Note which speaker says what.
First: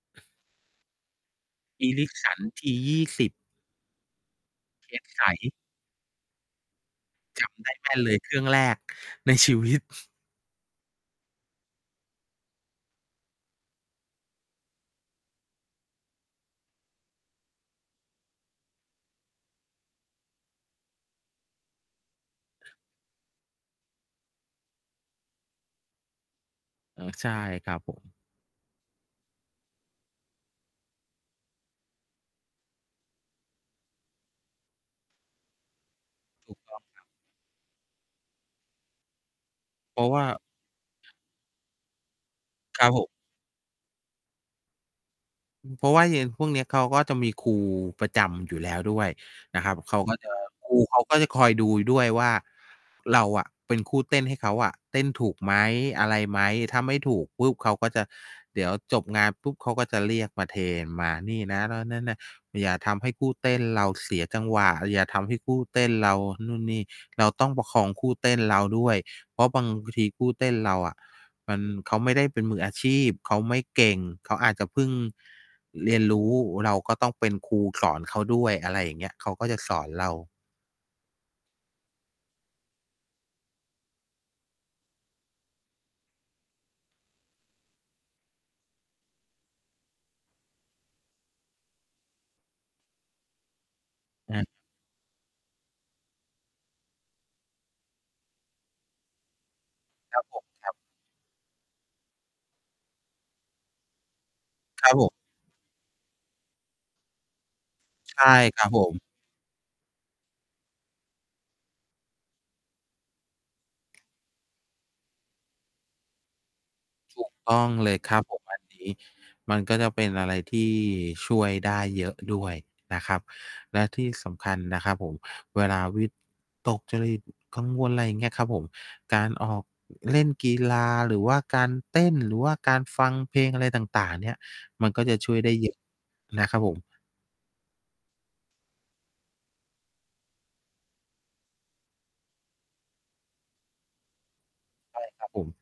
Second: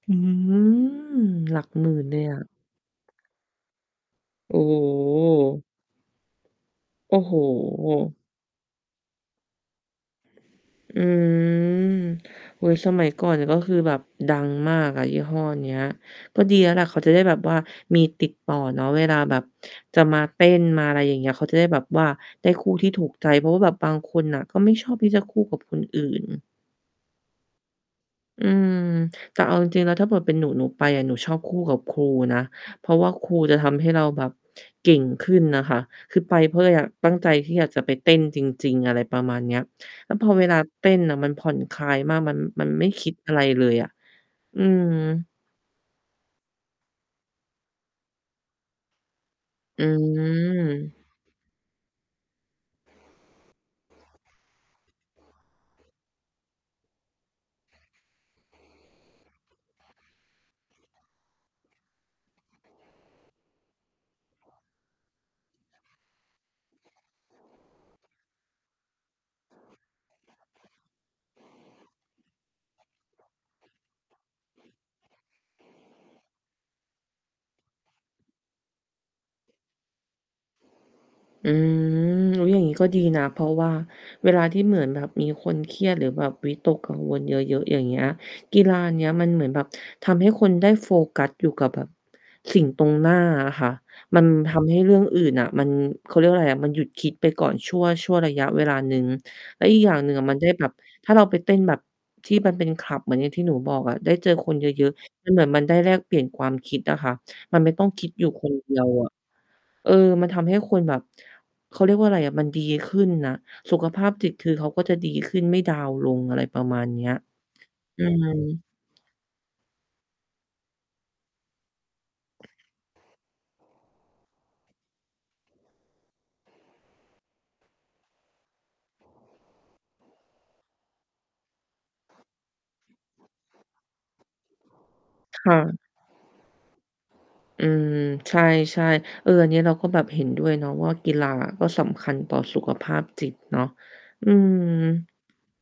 Speaker 1: อืม หลักหมื่นเลยอะ
Speaker 2: Ericsson T20
Speaker 1: โอ
Speaker 2: เคส ใส
Speaker 1: ้ โอ้โฮ!
Speaker 2: จำได้แม่นเลย เครื่องแรกในชีวิต
Speaker 1: อืม อือ สมัยก่อน ก็คือแบบดังมากอะ ยี่ห้อเนี้ย ก็ดีแล้วล่ะ เขาจะได้แบบว่ามีติดต่อเนาะ เวลาแบบจะมาเต้นมา อะไรอย่างนี้ เขาจะได้แบบว่าได้คู่ที่ถูกใจ เพราะว่าแบบบางคนน่ะ ก็ไม่ชอบที่จะคู่กับคนอื่น
Speaker 2: อ๋อ ใช่ครับผม
Speaker 1: อืม แต่เอาจริง ๆ แล้วถ้าเกิดเป็นหนู หนูไป หนูชอบคู่กับครูนะ เพราะว่าครูจะทำให้เราแบบเก่งขึ้นน่ะค่ะ คือไปเ
Speaker 2: ถ
Speaker 1: พ
Speaker 2: ู
Speaker 1: รา
Speaker 2: ก
Speaker 1: ะเรา
Speaker 2: ต้อ
Speaker 1: อ
Speaker 2: ง
Speaker 1: ยาก
Speaker 2: ครับ
Speaker 1: ตั้งใจที่อยากจะไปเต้นจริง ๆ อะไรประมาณเนี้ย
Speaker 2: เพรา
Speaker 1: แ
Speaker 2: ะ
Speaker 1: ล้ว
Speaker 2: ว่า
Speaker 1: พอเวลาเต้นน่ะ มันผ่อนคลายมากมัน มัน
Speaker 2: ค
Speaker 1: ไม
Speaker 2: ร
Speaker 1: ่
Speaker 2: ับผ
Speaker 1: ค
Speaker 2: ม
Speaker 1: ิดอะไรเลยอะ อืม
Speaker 2: เพราะว่ายัง พวกนี้เขา ก็จะมีครูประจำอยู่แล้วด้วยนะครับ
Speaker 1: อ
Speaker 2: เขาก็ จะ ครู
Speaker 1: ื
Speaker 2: เข
Speaker 1: ม
Speaker 2: าก็จะคอยดูด้วยว่า เราอะเป็นคู่เต้นให้เขาอะ เต้นถูกไหม อะไรไหม ถ้าไม่ถูกปุ๊บ เขาก็จะ เดี๋ยวจบงานปุ๊บ เขาก็จะเรียกมาเทรนมานี่นะ นะ โน่น นั้น นะ อย่าทำให้คู่เต้นเราเสียจังหวะ อย่าทำให้คู่เต้นเรานู่นนี่ เราต้องประคองคู่เต้นเราด้วย เพราะบางทีคู่เต้นเราอะ มัน เขาไม่ได้เป็นมืออาชีพเขาไม่เก่งเขาอาจจะพึ่ง เรียนรู้เราก็ต้องเป็นครูสอนเขาด้วย อะไรอย่างเงี้ย เขาก็จะสอนเรา
Speaker 1: อืม อุ๊ย อย่างนี้ก็ดีนะ เพราะว่าเวลาที่เหมือนแบบมีคนเครียดหรือแบบวิตกกังวลเยอะ ๆ อย่างเงี้ย กีฬานี้มันเหมือนแบบทำให้คนได้โฟกัสอยู่กับแบบ สิ่งตรงหน้าอะค่ะ มัน
Speaker 2: อือ
Speaker 1: ทำให้เรื่องอื่นน่ะมัน เขาเรียกว่าอะไรอะ มันหยุดคิดไปก่อนชั่ว ชั่วระยะเวลาหนึ่ง แล้วอีกอย่างหนึ่ง
Speaker 2: คร
Speaker 1: อ
Speaker 2: ับ
Speaker 1: ะม
Speaker 2: ผ
Speaker 1: ัน
Speaker 2: ม
Speaker 1: ได้แบ
Speaker 2: คร
Speaker 1: บ
Speaker 2: ับ
Speaker 1: ถ้าเราไปเต้นแบบที่มันเป็นคลับเหมือนอย่างที่หนูบอกอะ ได้เจอคนเย
Speaker 2: ค
Speaker 1: อ
Speaker 2: รั
Speaker 1: ะ
Speaker 2: บผม
Speaker 1: ๆ แล้วเหมือนมันได้แลกเปลี่ยนความคิดอะค่ะ มันไม่ต้องคิด
Speaker 2: ใช
Speaker 1: อยู่
Speaker 2: ่
Speaker 1: คน
Speaker 2: ครั
Speaker 1: เ
Speaker 2: บ
Speaker 1: ดี
Speaker 2: ผ
Speaker 1: ยว
Speaker 2: ม
Speaker 1: อะ เอ่อ มันทำให้คนแบบ เขาเรียกว่าอะไรอะ มันดีขึ้นน่ะ สุขภาพจิต คือเขาก็จะดีขึ้นไม่ดาวน์ลง อะไรประมาณเนี้ย
Speaker 2: ถูก ต้องเลย
Speaker 1: อื
Speaker 2: ครับ ผม อัน
Speaker 1: ม
Speaker 2: นี้ มันก็จะเป็นอะไรที่ช่วยได้เยอะด้วยนะครับ และที่สำคัญนะครับผม เวลาวิ ตกจริต กังวล อะไรอย่างเงี้ยครับผม การออก เล่นกีฬา หรือว่าการเต้น หรือว่าการฟังเพลงอะไรต่าง ๆ เนี่ย มันก็จะช่วย
Speaker 1: ค
Speaker 2: ได้
Speaker 1: ่
Speaker 2: เยอ
Speaker 1: ะ
Speaker 2: ะ นะครับผม
Speaker 1: อืม ใช่ ๆ เออ อันนี้เราก็แบบเห็นด้วยเนาะ ว่ากีฬา ก็สำคัญต่อสุขภาพจิตเนาะ อื
Speaker 2: ใช่
Speaker 1: ม
Speaker 2: ครับ ผม